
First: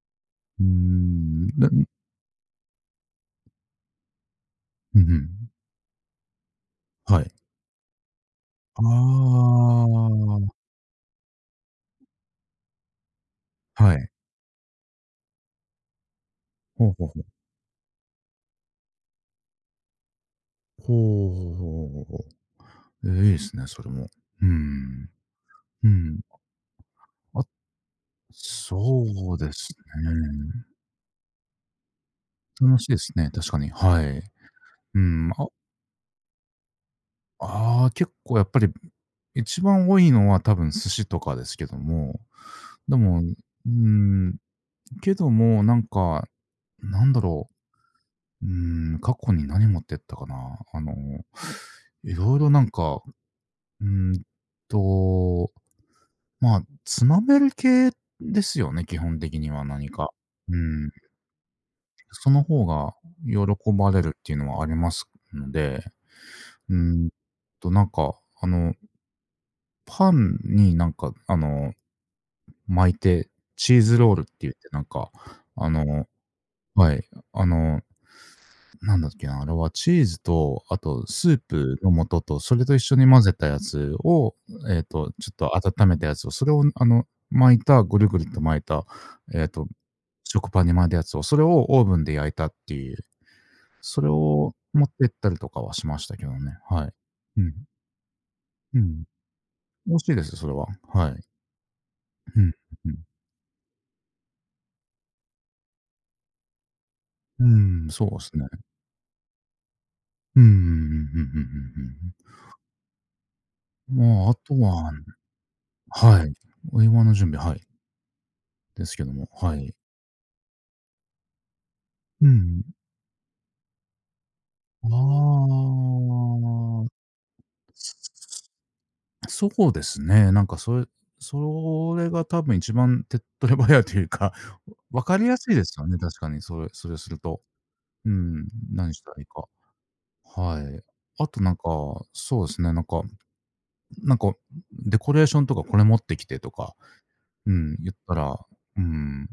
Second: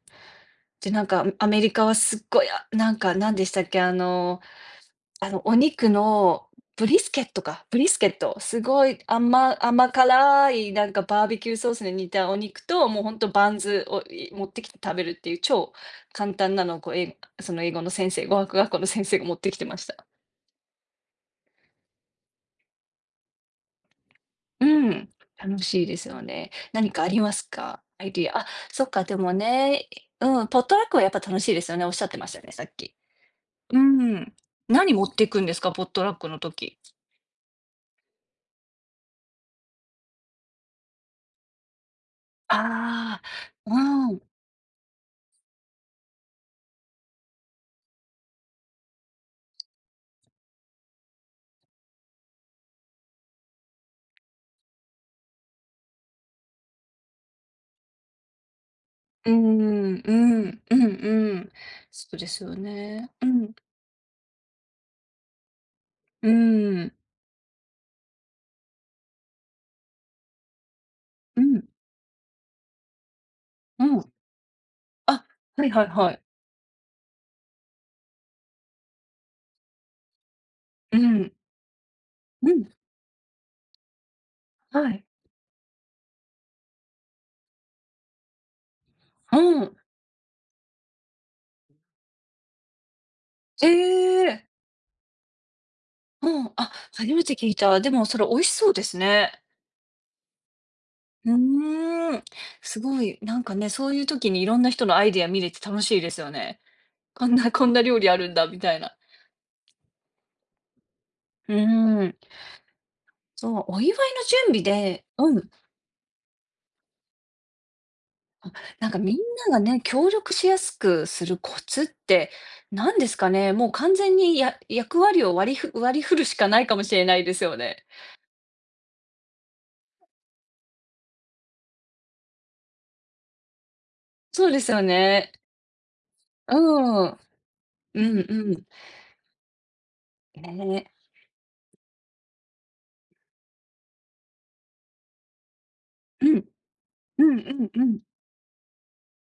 [SPEAKER 1] うー
[SPEAKER 2] で、なんか、ア
[SPEAKER 1] ん。
[SPEAKER 2] メリカ
[SPEAKER 1] で
[SPEAKER 2] はすっごい、あ、なんか、何でしたっけ、
[SPEAKER 1] うんうん。
[SPEAKER 2] お肉のブリス
[SPEAKER 1] は
[SPEAKER 2] ケ
[SPEAKER 1] い。
[SPEAKER 2] ットか、ブリスケット、す
[SPEAKER 1] あ
[SPEAKER 2] ごい甘甘辛
[SPEAKER 1] あ、
[SPEAKER 2] い、なんか、バーベキューソースで煮たお肉と、もうほんとバンズ
[SPEAKER 1] は
[SPEAKER 2] を、
[SPEAKER 1] い。
[SPEAKER 2] 持ってきて食べるっていう超簡単なのを、
[SPEAKER 1] ほ
[SPEAKER 2] こ
[SPEAKER 1] う
[SPEAKER 2] う、
[SPEAKER 1] ほう
[SPEAKER 2] 英
[SPEAKER 1] ほう。
[SPEAKER 2] その英語の先生語学学校の先生が持ってきてました。
[SPEAKER 1] ほうほうほうほうほう。ええ、いいですね、それも。うー
[SPEAKER 2] うん、
[SPEAKER 1] ん。
[SPEAKER 2] 楽しい
[SPEAKER 1] う
[SPEAKER 2] です
[SPEAKER 1] ん。
[SPEAKER 2] よね。何かありま
[SPEAKER 1] あ、
[SPEAKER 2] すか？アイディア。あ、そっか、
[SPEAKER 1] そ
[SPEAKER 2] でも
[SPEAKER 1] うです
[SPEAKER 2] ね、うん、ポッ
[SPEAKER 1] ね。
[SPEAKER 2] トラックはやっぱ楽しいですよね、おっしゃってましたね、さっ
[SPEAKER 1] 楽しい
[SPEAKER 2] き。
[SPEAKER 1] ですね、確かに。
[SPEAKER 2] う
[SPEAKER 1] はい。
[SPEAKER 2] ん。何
[SPEAKER 1] う
[SPEAKER 2] 持ってい
[SPEAKER 1] ん。
[SPEAKER 2] くんですか？ポットラックの時。
[SPEAKER 1] ああ、結構やっぱり、一番多いのは多分寿司とかですけども、でも、
[SPEAKER 2] ああ、
[SPEAKER 1] うー
[SPEAKER 2] うん。
[SPEAKER 1] ん、けども、なんか、なんだろう、うーん、過去に何持ってったかな。あの、いろいろなんか、うーんと、まあ、つまめる系ですよね、基本
[SPEAKER 2] う
[SPEAKER 1] 的には何
[SPEAKER 2] ん、う
[SPEAKER 1] か。う
[SPEAKER 2] ん、うん
[SPEAKER 1] ーん、
[SPEAKER 2] うん。そうで
[SPEAKER 1] その
[SPEAKER 2] すよ
[SPEAKER 1] 方が
[SPEAKER 2] ね。う
[SPEAKER 1] 喜
[SPEAKER 2] ん、
[SPEAKER 1] ばれるっていうのはありますので、
[SPEAKER 2] う
[SPEAKER 1] う
[SPEAKER 2] ん、
[SPEAKER 1] ーんと、なんか、あの、パンになんか、あ
[SPEAKER 2] うん、
[SPEAKER 1] の巻いて、チー
[SPEAKER 2] う
[SPEAKER 1] ズ
[SPEAKER 2] ん。
[SPEAKER 1] ロールって言ってなんか、
[SPEAKER 2] あ、はい
[SPEAKER 1] あ
[SPEAKER 2] はい
[SPEAKER 1] の
[SPEAKER 2] はい。
[SPEAKER 1] はい、あの、なんだっけな、あれはチーズと、あ
[SPEAKER 2] う
[SPEAKER 1] と
[SPEAKER 2] ん、
[SPEAKER 1] スープの素と、
[SPEAKER 2] う
[SPEAKER 1] そ
[SPEAKER 2] ん、
[SPEAKER 1] れと一緒に混ぜたやつを、
[SPEAKER 2] はい。
[SPEAKER 1] ちょっと温めたやつを、それをあの、巻いたぐるぐるっと巻いた、えっ
[SPEAKER 2] う
[SPEAKER 1] と、
[SPEAKER 2] ん。
[SPEAKER 1] 食パンに巻いたやつを、それをオーブンで焼いたっていう、
[SPEAKER 2] え
[SPEAKER 1] それ
[SPEAKER 2] え。
[SPEAKER 1] を持ってったりとかはしましたけ
[SPEAKER 2] う
[SPEAKER 1] ど
[SPEAKER 2] ん、
[SPEAKER 1] ね、
[SPEAKER 2] あ、
[SPEAKER 1] はい。
[SPEAKER 2] 初めて
[SPEAKER 1] う
[SPEAKER 2] 聞
[SPEAKER 1] ん、
[SPEAKER 2] いた。でもそれ美味しそう
[SPEAKER 1] う
[SPEAKER 2] です
[SPEAKER 1] ん。
[SPEAKER 2] ね。
[SPEAKER 1] 美味しいです、それは。はい。
[SPEAKER 2] うーん。
[SPEAKER 1] うん、
[SPEAKER 2] す
[SPEAKER 1] うん。
[SPEAKER 2] ごい、なんかね、そういう時にいろんな人のアイデア見れて楽しいですよね。こん
[SPEAKER 1] う
[SPEAKER 2] なこんな
[SPEAKER 1] ーん、
[SPEAKER 2] 料
[SPEAKER 1] そ
[SPEAKER 2] 理
[SPEAKER 1] う
[SPEAKER 2] あ
[SPEAKER 1] で
[SPEAKER 2] るん
[SPEAKER 1] すね。
[SPEAKER 2] だみたいな。
[SPEAKER 1] うんうんうんうんうんうんう
[SPEAKER 2] うーん。
[SPEAKER 1] ん。
[SPEAKER 2] そう、お祝いの
[SPEAKER 1] まあ、あ
[SPEAKER 2] 準
[SPEAKER 1] と
[SPEAKER 2] 備
[SPEAKER 1] は
[SPEAKER 2] でうん。
[SPEAKER 1] はい。お祝いの準備、はい、
[SPEAKER 2] あ、
[SPEAKER 1] で
[SPEAKER 2] なん
[SPEAKER 1] す
[SPEAKER 2] か
[SPEAKER 1] けど
[SPEAKER 2] みん
[SPEAKER 1] も、
[SPEAKER 2] な
[SPEAKER 1] は
[SPEAKER 2] が
[SPEAKER 1] い。
[SPEAKER 2] ね、協力しやすくするコツっ
[SPEAKER 1] う
[SPEAKER 2] て
[SPEAKER 1] ん。
[SPEAKER 2] 何ですかね？もう完全にや
[SPEAKER 1] あ
[SPEAKER 2] 役割を割り振るしかないかも
[SPEAKER 1] あ。
[SPEAKER 2] しれないですよね。
[SPEAKER 1] そうですね。なんかそれが多分一番手っ取り早いというか、
[SPEAKER 2] そうですよ
[SPEAKER 1] わかり
[SPEAKER 2] ね。
[SPEAKER 1] やすいですよね、確かに
[SPEAKER 2] う
[SPEAKER 1] それ
[SPEAKER 2] ん。う
[SPEAKER 1] す
[SPEAKER 2] ん
[SPEAKER 1] ると。うん、
[SPEAKER 2] うん。
[SPEAKER 1] 何したらいいか。はい。
[SPEAKER 2] ねえ。
[SPEAKER 1] あとなんか、そうですね、なんかデコレーションとかこれ持って
[SPEAKER 2] う
[SPEAKER 1] きて
[SPEAKER 2] ん。
[SPEAKER 1] とか
[SPEAKER 2] うんう
[SPEAKER 1] う
[SPEAKER 2] ん
[SPEAKER 1] ん、
[SPEAKER 2] う
[SPEAKER 1] 言っ
[SPEAKER 2] ん。
[SPEAKER 1] たら、うん、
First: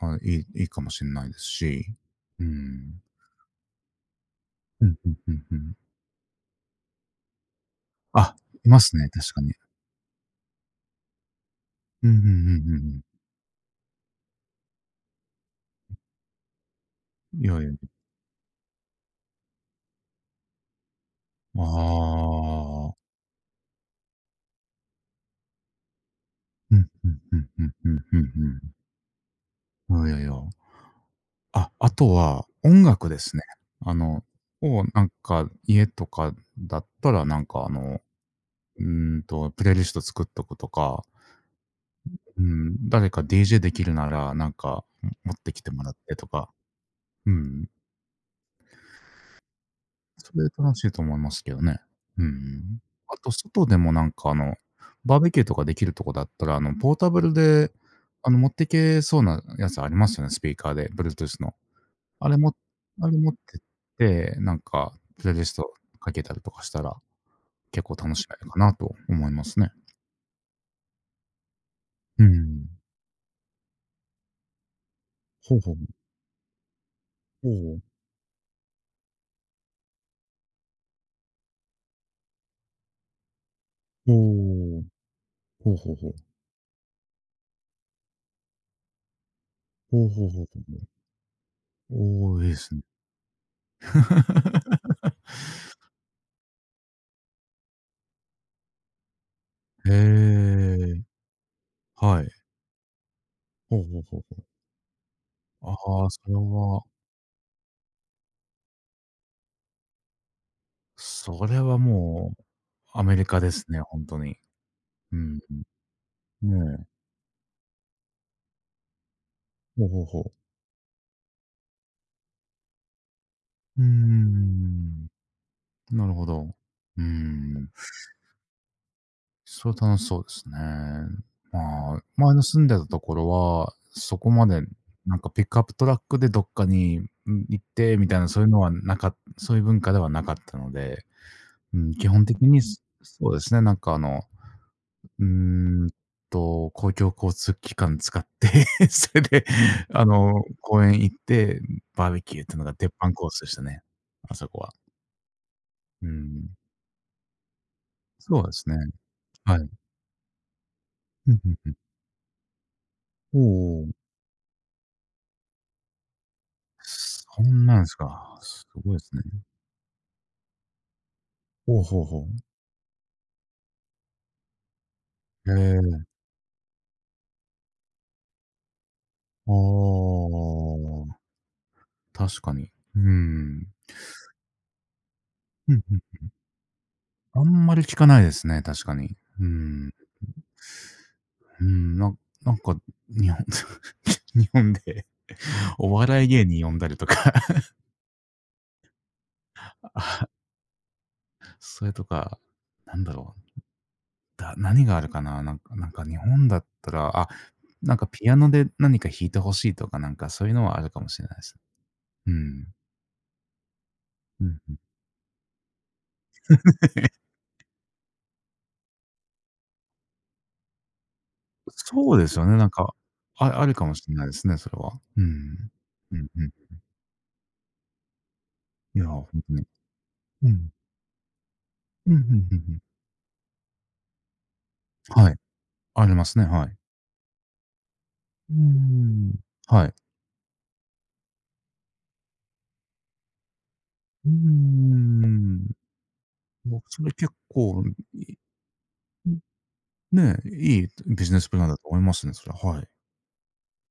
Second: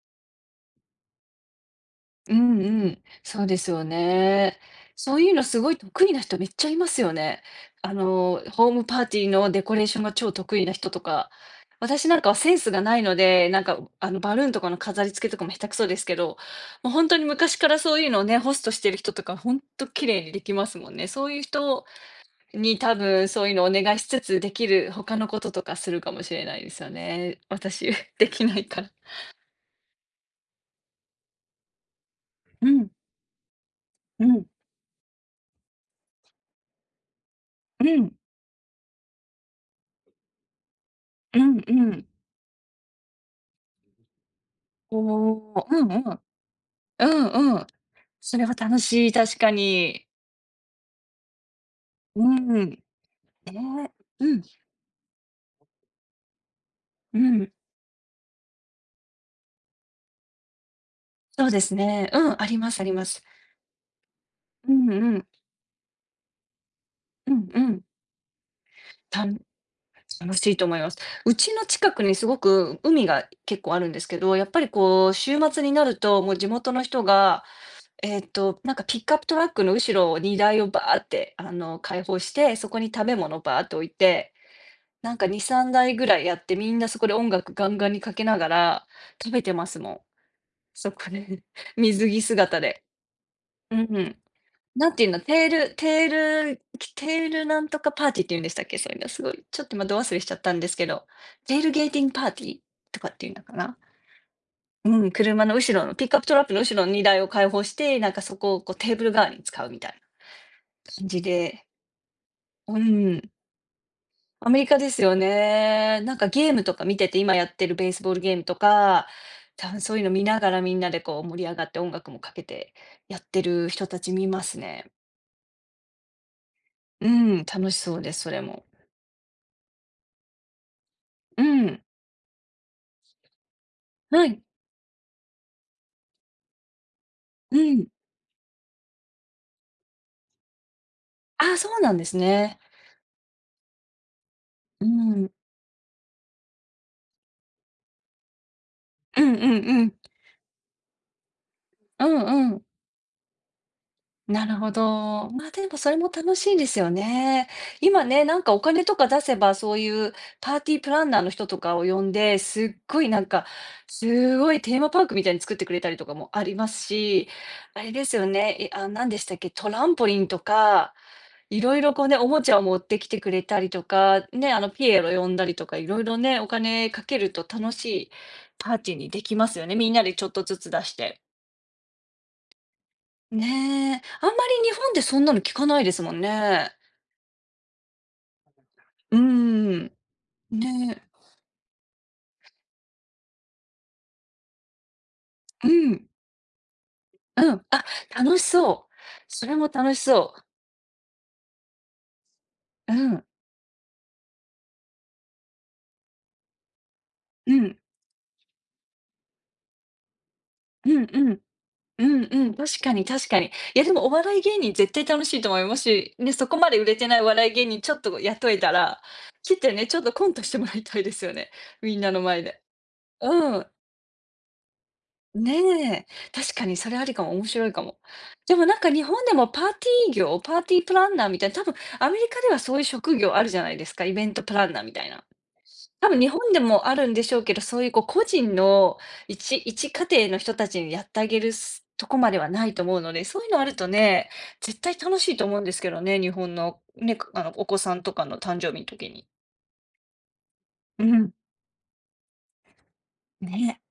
[SPEAKER 1] はい、いいかもしんないですし、
[SPEAKER 2] う
[SPEAKER 1] う
[SPEAKER 2] んう
[SPEAKER 1] ん。
[SPEAKER 2] ん、そうですよね。
[SPEAKER 1] うん、ふ
[SPEAKER 2] そ
[SPEAKER 1] ん
[SPEAKER 2] うい
[SPEAKER 1] ふ
[SPEAKER 2] う
[SPEAKER 1] ん
[SPEAKER 2] の
[SPEAKER 1] ふ
[SPEAKER 2] すご
[SPEAKER 1] ん。
[SPEAKER 2] い得意な人めっちゃいますよね。あ
[SPEAKER 1] あ、
[SPEAKER 2] の、ホ
[SPEAKER 1] い
[SPEAKER 2] ー
[SPEAKER 1] ま
[SPEAKER 2] ム
[SPEAKER 1] す
[SPEAKER 2] パー
[SPEAKER 1] ね、
[SPEAKER 2] ティー
[SPEAKER 1] 確か
[SPEAKER 2] の
[SPEAKER 1] に。
[SPEAKER 2] デコレーションが超得意な人とか。私
[SPEAKER 1] う
[SPEAKER 2] な
[SPEAKER 1] ん、ふ
[SPEAKER 2] ん
[SPEAKER 1] んふ
[SPEAKER 2] かはセン
[SPEAKER 1] ん
[SPEAKER 2] ス
[SPEAKER 1] ふ
[SPEAKER 2] が
[SPEAKER 1] んふ
[SPEAKER 2] な
[SPEAKER 1] ん。
[SPEAKER 2] いので、なんかあのバルーンとかの飾り付けとかも下手くそですけど、もう本当に
[SPEAKER 1] い
[SPEAKER 2] 昔
[SPEAKER 1] やい
[SPEAKER 2] か
[SPEAKER 1] や、
[SPEAKER 2] らそういうのをね、ホストしてる人とか本当綺麗にできますもんね。そういう人
[SPEAKER 1] あ
[SPEAKER 2] に
[SPEAKER 1] あ、
[SPEAKER 2] 多分そういうのをお願いしつつできる他のこととかするかもしれないで
[SPEAKER 1] う
[SPEAKER 2] す
[SPEAKER 1] ん、
[SPEAKER 2] よ
[SPEAKER 1] ふんふ
[SPEAKER 2] ね。
[SPEAKER 1] んふん
[SPEAKER 2] 私
[SPEAKER 1] ふ
[SPEAKER 2] で
[SPEAKER 1] んふ
[SPEAKER 2] きない
[SPEAKER 1] ん
[SPEAKER 2] から。
[SPEAKER 1] ふん。いやいやいや。あ、あとは
[SPEAKER 2] う
[SPEAKER 1] 音
[SPEAKER 2] ん、
[SPEAKER 1] 楽ですね。あの、
[SPEAKER 2] うん、
[SPEAKER 1] をなんか家とかだったらなんかあ
[SPEAKER 2] う
[SPEAKER 1] の、
[SPEAKER 2] ん、
[SPEAKER 1] うーんと、プレイリスト作っとくとか、
[SPEAKER 2] うんうん。
[SPEAKER 1] うん、誰か DJ できるなら、なんか、
[SPEAKER 2] お
[SPEAKER 1] ん持ってき
[SPEAKER 2] お、
[SPEAKER 1] て
[SPEAKER 2] う
[SPEAKER 1] も
[SPEAKER 2] ん
[SPEAKER 1] らっ
[SPEAKER 2] う
[SPEAKER 1] て
[SPEAKER 2] ん。
[SPEAKER 1] とか、
[SPEAKER 2] う
[SPEAKER 1] う
[SPEAKER 2] んうん。
[SPEAKER 1] ん。
[SPEAKER 2] それは楽しい、確かに。
[SPEAKER 1] それ楽しいと思いますけどね。
[SPEAKER 2] う
[SPEAKER 1] う
[SPEAKER 2] ん。
[SPEAKER 1] んあと
[SPEAKER 2] え
[SPEAKER 1] 外でもなんかあ
[SPEAKER 2] うん、
[SPEAKER 1] の、バーベキューとかできるとこだったら、あの、ポータ
[SPEAKER 2] う
[SPEAKER 1] ブル
[SPEAKER 2] ん。
[SPEAKER 1] で、あの、持ってけそうなやつありますよね、スピーカーで、Bluetooth
[SPEAKER 2] そう
[SPEAKER 1] の。
[SPEAKER 2] ですね。う
[SPEAKER 1] あ
[SPEAKER 2] ん、
[SPEAKER 1] れ
[SPEAKER 2] あ
[SPEAKER 1] も
[SPEAKER 2] りますありま
[SPEAKER 1] あれ
[SPEAKER 2] す。
[SPEAKER 1] 持ってって、なん
[SPEAKER 2] うん
[SPEAKER 1] か
[SPEAKER 2] う
[SPEAKER 1] プ
[SPEAKER 2] ん。
[SPEAKER 1] レイリストかけたりとかしたら、
[SPEAKER 2] うんうん。
[SPEAKER 1] 結構楽しめるかなと
[SPEAKER 2] た
[SPEAKER 1] 思い
[SPEAKER 2] ん
[SPEAKER 1] ますね。
[SPEAKER 2] 楽しいと思います。うちの近くに
[SPEAKER 1] う
[SPEAKER 2] すご
[SPEAKER 1] ん。
[SPEAKER 2] く海が結構あるんですけど、やっぱりこう週
[SPEAKER 1] ほう
[SPEAKER 2] 末に
[SPEAKER 1] ほう。
[SPEAKER 2] なると、もう地元の人が、
[SPEAKER 1] ほう。
[SPEAKER 2] なんかピックアップトラックの後ろを荷台をバーって開放して、そこに食べ物バーって置いて
[SPEAKER 1] ほう。
[SPEAKER 2] なんか2、3
[SPEAKER 1] ほうほ
[SPEAKER 2] 台
[SPEAKER 1] う
[SPEAKER 2] ぐ
[SPEAKER 1] ほう。
[SPEAKER 2] らいやって、みんなそこで音楽ガンガンにかけながら食べてますもん。
[SPEAKER 1] ほほうほうほうほう。
[SPEAKER 2] そこで、水着
[SPEAKER 1] おお、いいで
[SPEAKER 2] 姿
[SPEAKER 1] すね。
[SPEAKER 2] で。うん。なんていうの、テールなんとかパーティーって言うんでしたっけ？そういうの、すごい、ちょっと今
[SPEAKER 1] へ
[SPEAKER 2] 度忘れしちゃったんですけ
[SPEAKER 1] え、
[SPEAKER 2] ど、テールゲーティングパ
[SPEAKER 1] は
[SPEAKER 2] ー
[SPEAKER 1] い。
[SPEAKER 2] ティーとかっていうのかな？
[SPEAKER 1] ほうほうほうほう。
[SPEAKER 2] うん、車の
[SPEAKER 1] あ
[SPEAKER 2] 後ろのピッ
[SPEAKER 1] あ、
[SPEAKER 2] クアップトラックの後ろの荷台を開放して、なんかそこをこうテーブル代わりに使うみたいな感じ
[SPEAKER 1] それ
[SPEAKER 2] で、
[SPEAKER 1] はもう
[SPEAKER 2] う
[SPEAKER 1] アメ
[SPEAKER 2] ん。
[SPEAKER 1] リカですね、ほんとに。
[SPEAKER 2] アメリカですよ
[SPEAKER 1] うん。
[SPEAKER 2] ね。なんかゲー
[SPEAKER 1] ね
[SPEAKER 2] ムと
[SPEAKER 1] え。
[SPEAKER 2] か見てて、今やってるベースボールゲームとか、多分
[SPEAKER 1] ほう
[SPEAKER 2] そうい
[SPEAKER 1] ほ
[SPEAKER 2] う
[SPEAKER 1] う
[SPEAKER 2] の
[SPEAKER 1] ほ
[SPEAKER 2] 見
[SPEAKER 1] う。
[SPEAKER 2] ながらみんなでこう盛り上がって音楽もかけてやってる
[SPEAKER 1] うー
[SPEAKER 2] 人たち見ますね。
[SPEAKER 1] ん。なるほど。うー
[SPEAKER 2] うん、楽
[SPEAKER 1] ん。
[SPEAKER 2] しそうです、それも。
[SPEAKER 1] それは楽しそうですね。
[SPEAKER 2] うん、
[SPEAKER 1] まあ、前の住んでたところは、そ
[SPEAKER 2] は
[SPEAKER 1] こ
[SPEAKER 2] い、
[SPEAKER 1] までなんかピックアップトラックでどっかに、うん、
[SPEAKER 2] う
[SPEAKER 1] 行っ
[SPEAKER 2] ん。
[SPEAKER 1] てみたいなそういうのはそういう文化ではなかったので、
[SPEAKER 2] あ、そ
[SPEAKER 1] う
[SPEAKER 2] うな
[SPEAKER 1] ん、
[SPEAKER 2] んで
[SPEAKER 1] 基
[SPEAKER 2] す
[SPEAKER 1] 本的
[SPEAKER 2] ね。
[SPEAKER 1] に、そうですね、なんかあの
[SPEAKER 2] うん、う
[SPEAKER 1] うー
[SPEAKER 2] ん
[SPEAKER 1] んと、公共交通機関使って、そ
[SPEAKER 2] う
[SPEAKER 1] れ
[SPEAKER 2] ん
[SPEAKER 1] で、
[SPEAKER 2] うん。
[SPEAKER 1] あの、公園行って、
[SPEAKER 2] う
[SPEAKER 1] バーベキューっ
[SPEAKER 2] んう
[SPEAKER 1] て
[SPEAKER 2] ん。
[SPEAKER 1] のが鉄板コースでしたね。あ
[SPEAKER 2] な
[SPEAKER 1] そ
[SPEAKER 2] る
[SPEAKER 1] こ
[SPEAKER 2] ほ
[SPEAKER 1] は。
[SPEAKER 2] ど。まあ、でもそれも
[SPEAKER 1] う
[SPEAKER 2] 楽し
[SPEAKER 1] ん。
[SPEAKER 2] いですよね。今ね、な
[SPEAKER 1] そ
[SPEAKER 2] ん
[SPEAKER 1] うで
[SPEAKER 2] かお
[SPEAKER 1] すね。
[SPEAKER 2] 金とか出せば、
[SPEAKER 1] はい。
[SPEAKER 2] そういうパーティープランナーの
[SPEAKER 1] ふん
[SPEAKER 2] 人
[SPEAKER 1] ふん
[SPEAKER 2] と
[SPEAKER 1] ふん。
[SPEAKER 2] かを呼んで、すっごいなん
[SPEAKER 1] お
[SPEAKER 2] か、
[SPEAKER 1] お。
[SPEAKER 2] すごいテーマパークみたいに作ってくれたりとかもありますし、
[SPEAKER 1] そんな
[SPEAKER 2] あ
[SPEAKER 1] んで
[SPEAKER 2] れ
[SPEAKER 1] す
[SPEAKER 2] ですよ
[SPEAKER 1] か。
[SPEAKER 2] ね、
[SPEAKER 1] す
[SPEAKER 2] あ、
[SPEAKER 1] ごいで
[SPEAKER 2] 何
[SPEAKER 1] す
[SPEAKER 2] で
[SPEAKER 1] ね。
[SPEAKER 2] したっけ、トランポリンとか、いろい
[SPEAKER 1] ほう
[SPEAKER 2] ろ
[SPEAKER 1] ほ
[SPEAKER 2] こ
[SPEAKER 1] う
[SPEAKER 2] うね、お
[SPEAKER 1] ほ
[SPEAKER 2] もちゃを持ってきてくれたりとか、ね、あのピエロ呼んだ
[SPEAKER 1] う。へ
[SPEAKER 2] りとか、
[SPEAKER 1] え
[SPEAKER 2] いろい
[SPEAKER 1] ー。
[SPEAKER 2] ろね、お金かけると楽しいパーティーにできますよね。みんなで
[SPEAKER 1] あ
[SPEAKER 2] ちょっとずつ出して。
[SPEAKER 1] あ、確かに。うん。
[SPEAKER 2] ね、あんまり日本でそんなの聞か
[SPEAKER 1] う
[SPEAKER 2] ない
[SPEAKER 1] ん
[SPEAKER 2] で
[SPEAKER 1] う
[SPEAKER 2] すもん
[SPEAKER 1] ん。
[SPEAKER 2] ね。
[SPEAKER 1] あんまり聞かないですね、確か
[SPEAKER 2] う
[SPEAKER 1] に。
[SPEAKER 2] ー
[SPEAKER 1] う
[SPEAKER 2] ん。
[SPEAKER 1] ん。
[SPEAKER 2] ねえ、
[SPEAKER 1] うん、なんか、日本 日本で
[SPEAKER 2] う
[SPEAKER 1] お
[SPEAKER 2] ん。
[SPEAKER 1] 笑い芸人呼んだりとか
[SPEAKER 2] うん。あ、楽しそう。それも 楽し
[SPEAKER 1] あ、
[SPEAKER 2] そ
[SPEAKER 1] それとか、
[SPEAKER 2] う。
[SPEAKER 1] な
[SPEAKER 2] う
[SPEAKER 1] んだ
[SPEAKER 2] ん。
[SPEAKER 1] ろう、何があるかな、なんか日本だったら、あ、
[SPEAKER 2] うん。
[SPEAKER 1] なんかピアノで何か弾いてほしいとか、なんかそういうのはある
[SPEAKER 2] う
[SPEAKER 1] か
[SPEAKER 2] ん
[SPEAKER 1] もし
[SPEAKER 2] う
[SPEAKER 1] れない
[SPEAKER 2] ん。
[SPEAKER 1] です
[SPEAKER 2] うんうん。確かに確かに。いやでもお笑い
[SPEAKER 1] うん
[SPEAKER 2] 芸人
[SPEAKER 1] うん
[SPEAKER 2] 絶対楽しいと思いますし、ね、そこまで売れてないお 笑い芸人ちょっと雇えたら、来てね、ちょっとコントしてもらいたいですよね、みんな
[SPEAKER 1] そう
[SPEAKER 2] の
[SPEAKER 1] です
[SPEAKER 2] 前
[SPEAKER 1] よね、
[SPEAKER 2] で。
[SPEAKER 1] なんか、
[SPEAKER 2] う
[SPEAKER 1] あ
[SPEAKER 2] ん。
[SPEAKER 1] るかもしれないですね、それは。うん。
[SPEAKER 2] ねえ、
[SPEAKER 1] うんうん。
[SPEAKER 2] 確かにそれありかも、面白いかも。でもなんか
[SPEAKER 1] い
[SPEAKER 2] 日
[SPEAKER 1] や、
[SPEAKER 2] 本
[SPEAKER 1] 本
[SPEAKER 2] でも
[SPEAKER 1] 当に。う
[SPEAKER 2] パー
[SPEAKER 1] ん。
[SPEAKER 2] ティープランナーみたいな、多分ア
[SPEAKER 1] うんう
[SPEAKER 2] メ
[SPEAKER 1] んうん
[SPEAKER 2] リカで
[SPEAKER 1] う
[SPEAKER 2] はそう
[SPEAKER 1] ん。
[SPEAKER 2] いう職業あるじゃないですか、イベントプランナーみたいな。
[SPEAKER 1] はい、あ
[SPEAKER 2] 多
[SPEAKER 1] り
[SPEAKER 2] 分
[SPEAKER 1] ま
[SPEAKER 2] 日
[SPEAKER 1] す
[SPEAKER 2] 本
[SPEAKER 1] ね、
[SPEAKER 2] で
[SPEAKER 1] はい。
[SPEAKER 2] もあるんでしょうけど、そういうこう個
[SPEAKER 1] う
[SPEAKER 2] 人
[SPEAKER 1] ー
[SPEAKER 2] の
[SPEAKER 1] ん。
[SPEAKER 2] 一
[SPEAKER 1] は
[SPEAKER 2] 一
[SPEAKER 1] い。
[SPEAKER 2] 家庭の人たちにやってあげるすとこまではないと思うので、そういうのあると
[SPEAKER 1] う
[SPEAKER 2] ね、
[SPEAKER 1] ー
[SPEAKER 2] 絶対楽しいと思う
[SPEAKER 1] ん。
[SPEAKER 2] んですけどね、日本
[SPEAKER 1] も
[SPEAKER 2] の
[SPEAKER 1] うそれ
[SPEAKER 2] ね、
[SPEAKER 1] 結
[SPEAKER 2] あのお子
[SPEAKER 1] 構、
[SPEAKER 2] さんとか
[SPEAKER 1] い
[SPEAKER 2] の誕生日の時に。
[SPEAKER 1] ねえ、いい
[SPEAKER 2] う
[SPEAKER 1] ビ
[SPEAKER 2] ん、
[SPEAKER 1] ジネスプランだと思いますね、それは。はい。
[SPEAKER 2] ね。